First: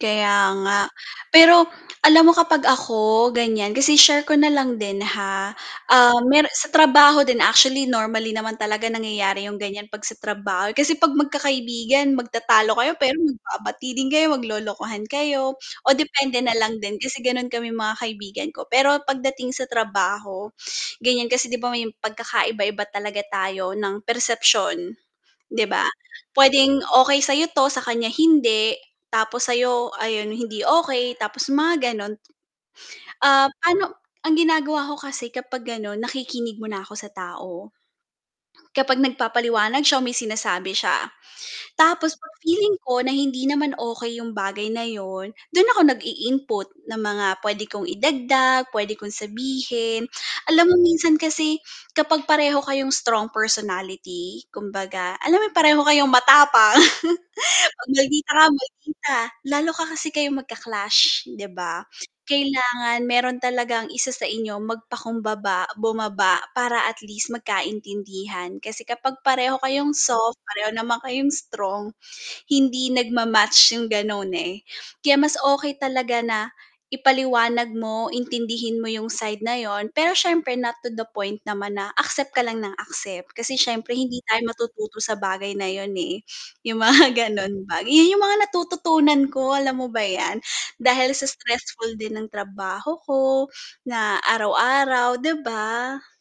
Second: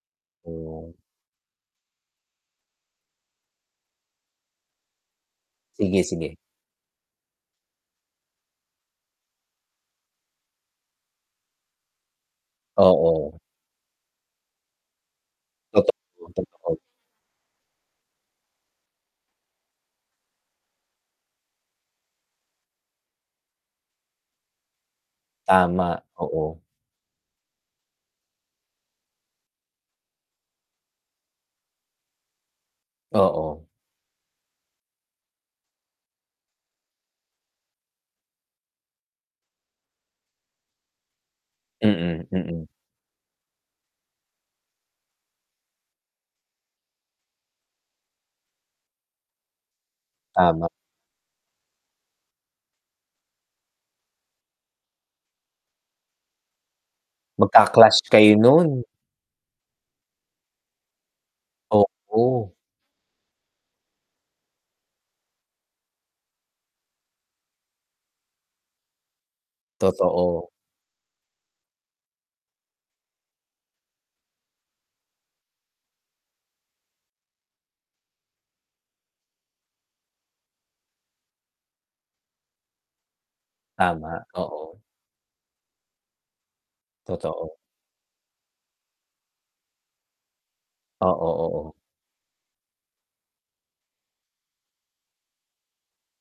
kaya nga, pero alam mo kapag ako ganyan, kasi share ko na lang din ha, Sige um, sige. meron sa trabaho 'din actually normally naman talaga nangyayari 'yong ganyan 'pag sa trabaho kasi 'pag magkakaibigan magtatalo kayo pero Oo. magbabati 'din kayo maglolokohan kayo Tot oh, depende na lang totoo. 'din kasi gano'n kami mga kaibigan ko pero pagdating sa trabaho, ganyan kasi 'di ba, may pagkakaiba-iba talaga tayo ng perception. 'Di Tama, ba? oo. Puwedeng okey sa 'yo 'to sa kanya hindi. Tapos sa ay hindi okey tapos mga gano'n ah, Oo. paano ang ginagawa ko kasi kapag ga'non nakikinig mo na ako sa tao, kapag nagpapaliwanag siya may sinasabi siya, tapos Mm, pag mm. feeling ko na hindi naman okay yung bagay na yun, 'dun ako nag-input ng mga pwede kong idagdag pwede kong sabihin alam Tama. mo minsan kasi kapag pareho kayong strong personality kumbaga alam mo pareho kayong matapang, magka pag clash maldita kayo ka nun, maldita, lalo ka kasi kayong mag-clash, 'di ba? Oo. Kailangan meron talagang isa sa inyo magpakumbaba, bumaba, para at least magkaintindihan kasi kapag pareho kayong soft Totoo. pareho naman kayong strong, hindi nag-ma-match 'yong gano'n eh, kaya mas okey, talaga na ipaliwanag mo intindihin mo 'yong side na 'yon pero siyempre not to the point naman na accept ka lang ng accept, kasi siyempre hindi Tama tayo oo. matututo sa bagay na 'yon 'yong mga Totoo. gano'n ba 'yon 'yong mga natututunan ko alam mo ba 'yan? Dahil sa Oo, oo. stressful 'din ng trabaho ko na araw-araw 'di ba?